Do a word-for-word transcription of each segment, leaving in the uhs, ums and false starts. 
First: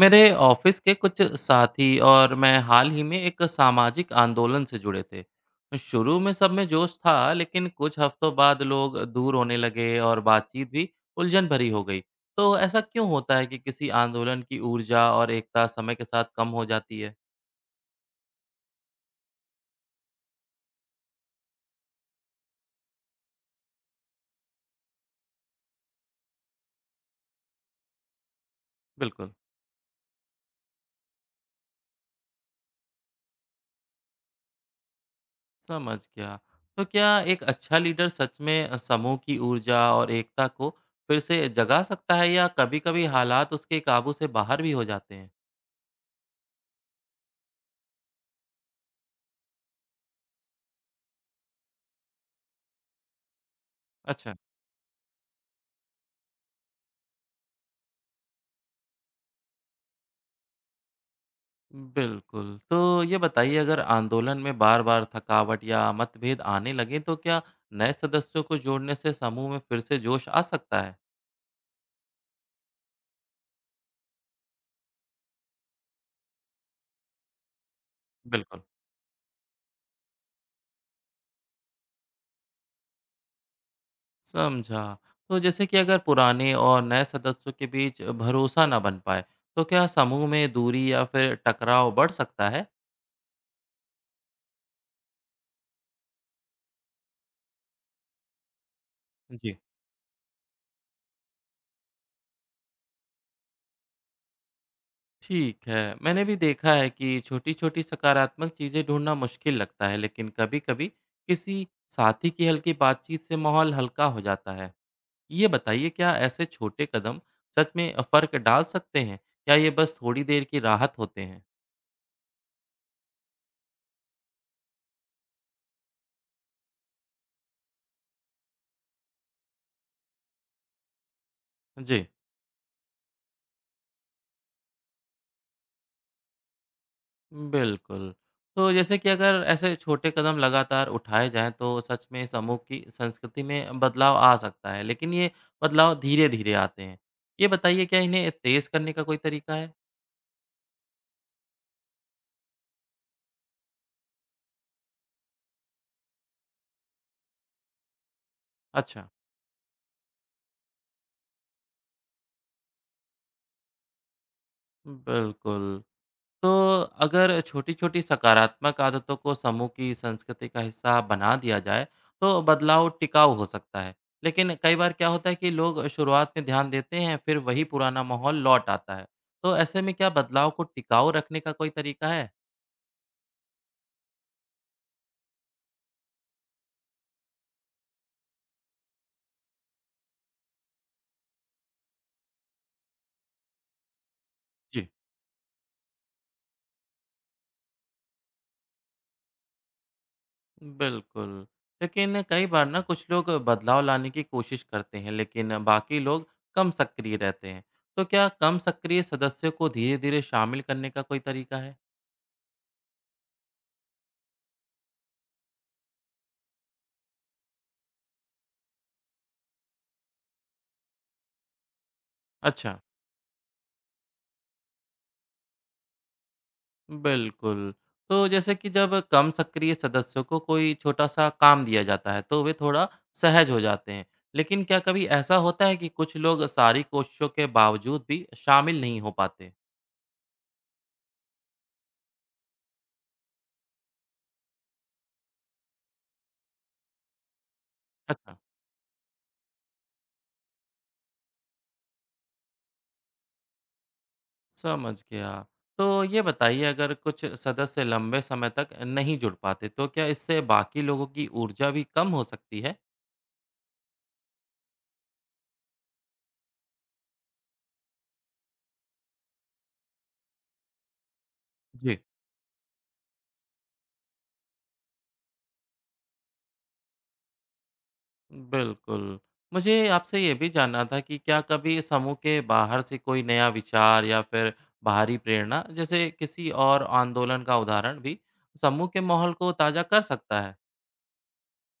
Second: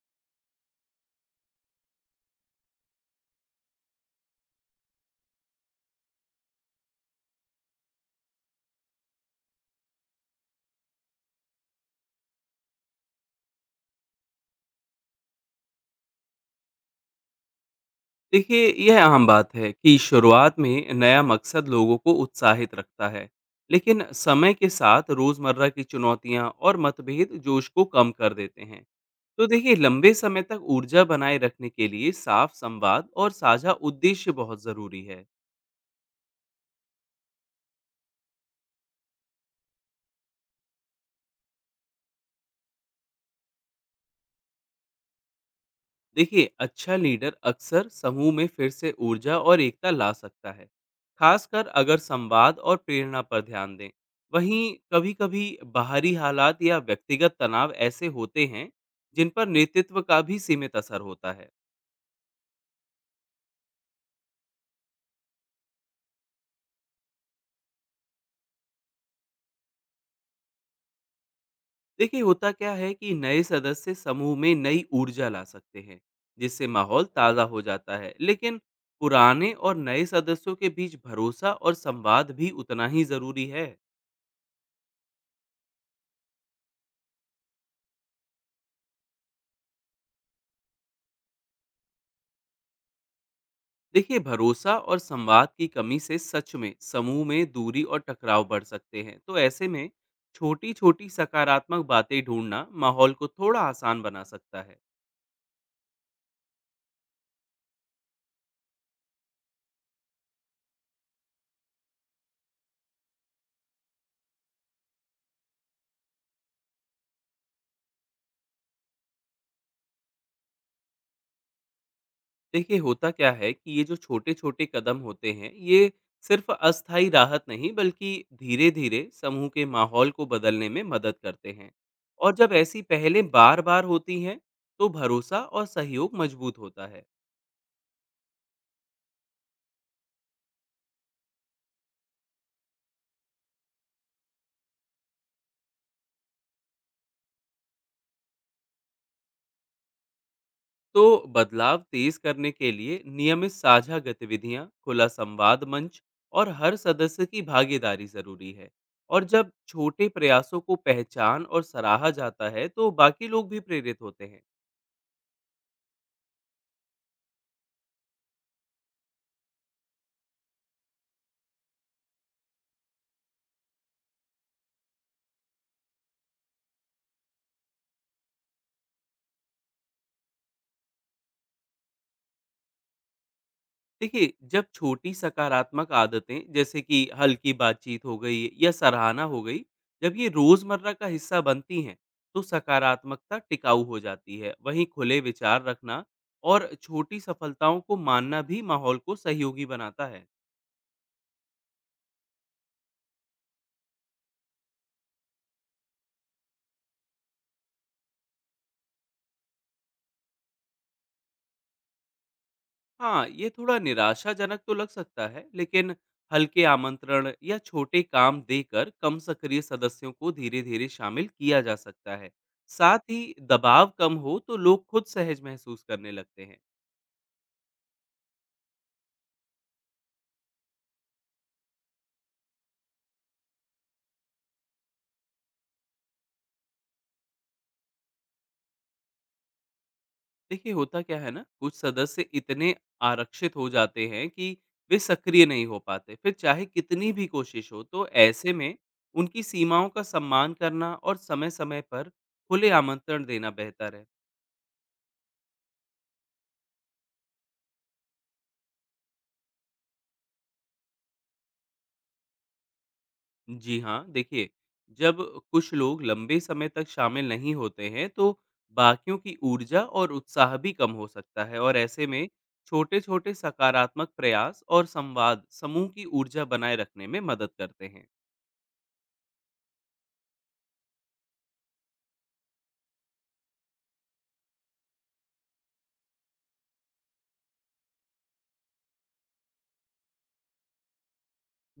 मेरे ऑफिस के कुछ साथी और मैं हाल ही में एक सामाजिक आंदोलन से जुड़े थे। शुरू में सब में जोश था, लेकिन कुछ हफ्तों बाद लोग दूर होने लगे और बातचीत भी उलझन भरी हो गई। तो ऐसा क्यों होता है कि किसी आंदोलन की ऊर्जा और एकता समय के साथ कम हो जाती है? देखिए यह आम बात है कि शुरुआत में नया मकसद लोगों को उत्साहित रखता है। लेकिन समय के साथ रोजमर्रा की चुनौतियां और मतभेद जोश को कम कर देते हैं। बिल्कुल। तो देखिए, लंबे समय तक ऊर्जा बनाए रखने के लिए साफ संवाद और साझा उद्देश्य बहुत जरूरी है। समझ गया। तो क्या एक अच्छा लीडर सच में समूह की ऊर्जा और एकता को फिर से जगा सकता है, या कभी-कभी हालात उसके काबू से बाहर भी हो जाते हैं? देखिए, अच्छा लीडर अक्सर समूह में फिर से ऊर्जा और एकता ला सकता है, खासकर अगर संवाद और प्रेरणा पर ध्यान दें। अच्छा। वहीं कभी-कभी बाहरी हालात या व्यक्तिगत तनाव ऐसे होते हैं जिन पर नेतृत्व का भी सीमित असर होता है। बिल्कुल। तो ये बताइए, अगर आंदोलन में बार-बार थकावट या मतभेद आने लगें तो क्या नए सदस्यों को जोड़ने से समूह में फिर से जोश आ सकता है? देखिए, होता क्या है कि नए सदस्य समूह में नई ऊर्जा ला सकते हैं, जिससे माहौल ताज़ा हो जाता है। लेकिन बिल्कुल। पुराने और नए सदस्यों के बीच भरोसा और संवाद भी उतना ही ज़रूरी है। समझा। तो जैसे कि अगर पुराने और नए सदस्यों के बीच भरोसा ना बन पाए, तो क्या समूह में दूरी या फिर टकराव बढ़ सकता है? देखिए, भरोसा और संवाद की कमी से सच में समूह में दूरी और टकराव बढ़ सकते हैं। तो जी। ऐसे में छोटी छोटी सकारात्मक बातें ढूंढना माहौल को थोड़ा आसान बना सकता है। ठीक है। मैंने भी देखा है कि छोटी-छोटी सकारात्मक चीज़ें ढूँढना मुश्किल लगता है, लेकिन कभी-कभी किसी साथी की हल्की बातचीत से माहौल हल्का हो जाता है। ये बताइए, क्या ऐसे छोटे कदम सच में फर्क डाल सकते हैं? या ये बस थोड़ी देर की राहत होते हैं? देखिए, होता क्या है कि ये जो छोटे छोटे कदम होते हैं, ये सिर्फ अस्थायी राहत नहीं, बल्कि धीरे धीरे समूह के माहौल को बदलने में मदद करते हैं। जी, और जब ऐसी पहलें बार बार होती हैं, तो भरोसा और सहयोग मजबूत होता है। बिल्कुल। तो जैसे कि अगर ऐसे छोटे कदम लगातार उठाए जाएँ तो सच में समूह की संस्कृति में बदलाव आ सकता है, लेकिन ये बदलाव धीरे-धीरे आते हैं। ये बताइए, क्या इन्हें तेज़ करने का कोई तरीका है? तो बदलाव तेज करने के लिए नियमित साझा गतिविधियां, खुला संवाद मंच और हर सदस्य की भागीदारी जरूरी है। अच्छा। और जब छोटे प्रयासों को पहचान और सराहा जाता है, तो बाकी लोग भी प्रेरित होते हैं। बिल्कुल। तो अगर छोटी-छोटी सकारात्मक आदतों को समूह की संस्कृति का हिस्सा बना दिया जाए, तो बदलाव टिकाऊ हो सकता है। लेकिन कई बार क्या होता है कि लोग शुरुआत में ध्यान देते हैं, फिर वही पुराना माहौल लौट आता है। तो ऐसे में क्या बदलाव को टिकाऊ रखने का कोई तरीका है? देखिए, जब छोटी सकारात्मक आदतें, जैसे कि हल्की बातचीत हो गई या सराहना हो गई, जब ये रोजमर्रा का हिस्सा बनती हैं, तो सकारात्मकता टिकाऊ हो जाती है। वहीं जी। खुले विचार रखना और छोटी सफलताओं को मानना भी माहौल को सहयोगी बनाता है। बिल्कुल। लेकिन कई बार ना कुछ लोग बदलाव लाने की कोशिश करते हैं, लेकिन बाकी लोग कम सक्रिय रहते हैं। तो क्या कम सक्रिय सदस्यों को धीरे-धीरे शामिल करने का कोई तरीका है? हाँ, ये थोड़ा निराशाजनक तो लग सकता है, लेकिन हल्के आमंत्रण या छोटे काम देकर कम सक्रिय सदस्यों को धीरे-धीरे शामिल किया जा सकता है। अच्छा। साथ ही दबाव कम हो तो लोग खुद सहज महसूस करने लगते हैं। बिल्कुल। तो जैसे कि जब कम सक्रिय सदस्यों को कोई छोटा-सा काम दिया जाता है, तो वे थोड़ा सहज हो जाते हैं। लेकिन क्या कभी ऐसा होता है कि कुछ लोग सारी कोशिशों के बावजूद भी शामिल नहीं हो पाते? देखिए, होता क्या है ना, कुछ सदस्य इतने आरक्षित हो जाते हैं कि वे सक्रिय नहीं हो पाते, फिर चाहे कितनी भी कोशिश हो। तो अच्छा। ऐसे में उनकी सीमाओं का सम्मान करना और समय-समय पर खुले आमंत्रण देना बेहतर है। समझ गया। तो ये बताइए, अगर कुछ सदस्य लंबे समय तक नहीं जुड़ पाते, तो क्या इससे बाकी लोगों की ऊर्जा भी कम हो सकती है? जी हाँ, देखिए, जब कुछ लोग लंबे समय तक शामिल नहीं होते हैं, तो बाकियों की ऊर्जा और उत्साह भी कम हो सकता है। और जी। ऐसे में छोटे-छोटे सकारात्मक प्रयास और संवाद समूह की ऊर्जा बनाए रखने में मदद करते हैं। बिल्कुल। मुझे आपसे ये भी जानना था कि क्या कभी समूह के बाहर से कोई नया विचार या फिर बाहरी प्रेरणा, जैसे किसी और आंदोलन का उदाहरण, भी समूह के माहौल को ताज़ा कर सकता है?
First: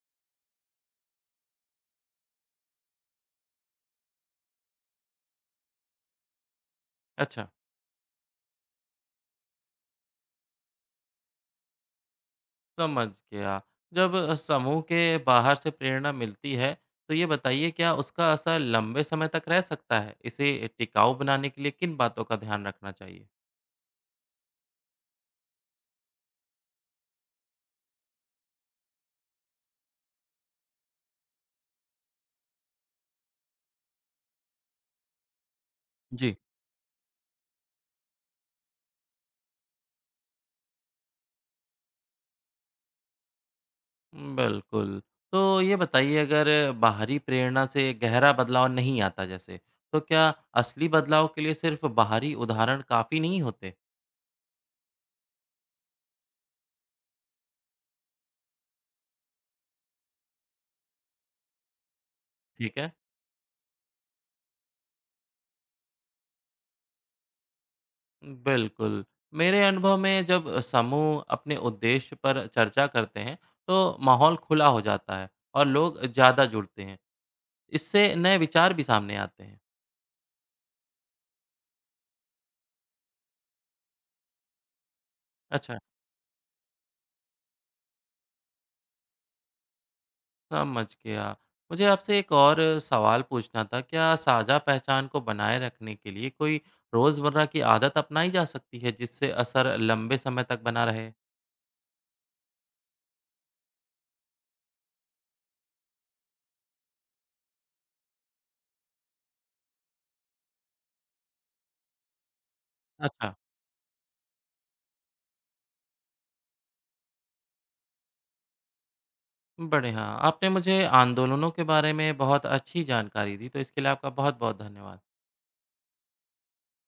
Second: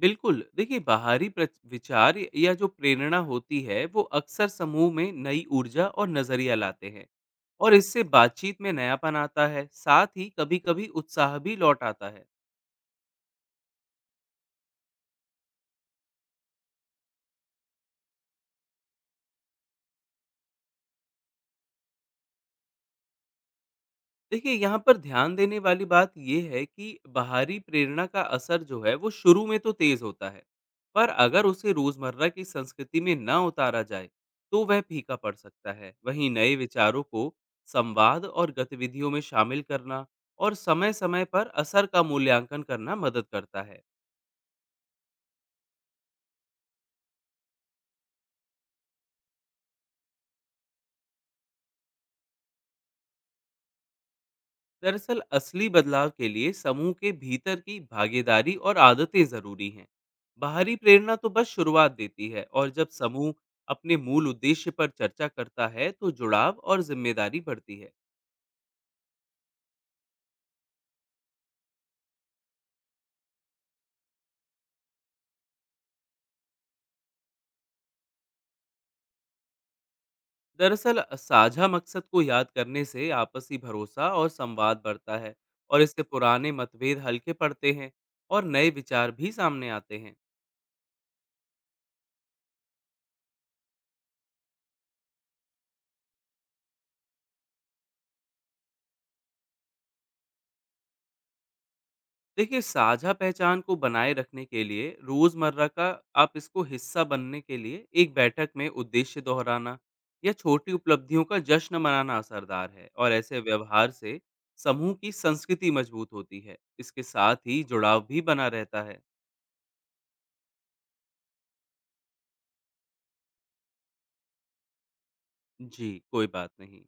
बिल्कुल, देखिए, बाहरी प्रच विचार या जो प्रेरणा होती है, वो अक्सर समूह में नई ऊर्जा और नज़रिया लाते हैं। अच्छा। और इससे बातचीत में नयापन आता है, साथ ही कभी-कभी उत्साह भी लौट आता है। समझ गया। जब समूह के बाहर से प्रेरणा मिलती है, तो ये बताइए क्या उसका असर लंबे समय तक रह सकता है? इसे टिकाऊ बनाने के लिए किन बातों का ध्यान रखना चाहिए? देखिए, यहाँ पर ध्यान देने वाली बात ये है कि बाहरी प्रेरणा का असर जो है वो शुरू में तो तेज होता है, पर अगर उसे रोजमर्रा की संस्कृति में ना उतारा जाए तो वह फीका पड़ सकता है। वहीं जी। नए विचारों को संवाद और गतिविधियों में शामिल करना और समय समय पर असर का मूल्यांकन करना मदद करता है। बिल्कुल। तो ये बताइए, अगर बाहरी प्रेरणा से गहरा बदलाव नहीं आता जैसे, तो क्या असली बदलाव के लिए सिर्फ़ बाहरी उदाहरण काफ़ी नहीं होते? दरअसल असली बदलाव के लिए समूह के भीतर की भागीदारी और आदतें जरूरी हैं। बाहरी प्रेरणा तो बस शुरुआत देती है। और ठीक जब है। समूह अपने मूल उद्देश्य पर चर्चा करता है, तो जुड़ाव और जिम्मेदारी बढ़ती है। बिल्कुल। मेरे अनुभव में जब समूह अपने उद्देश्य पर चर्चा करते हैं, तो माहौल खुला हो जाता है और लोग ज़्यादा जुड़ते हैं। इससे नए विचार भी सामने आते हैं। दरअसल साझा मकसद को याद करने से आपसी भरोसा और संवाद बढ़ता है। अच्छा। और इससे पुराने मतभेद हल्के पड़ते हैं और नए विचार भी सामने आते हैं। समझ गया। मुझे आपसे एक और सवाल पूछना था, क्या साझा पहचान को बनाए रखने के लिए कोई रोज़मर्रा की आदत अपनाई जा सकती है, जिससे असर लंबे समय तक बना रहे? देखिए, साझा पहचान को बनाए रखने के लिए रोजमर्रा का आप इसको हिस्सा बनने के लिए एक बैठक में उद्देश्य दोहराना या छोटी उपलब्धियों का जश्न मनाना असरदार है। और अच्छा, ऐसे व्यवहार से समूह की संस्कृति मजबूत होती है। इसके साथ ही जुड़ाव भी बना रहता है। बढ़िया। आपने मुझे आंदोलनों के बारे में बहुत अच्छी जानकारी दी, तो इसके लिए आपका बहुत-बहुत धन्यवाद। जी, कोई बात नहीं।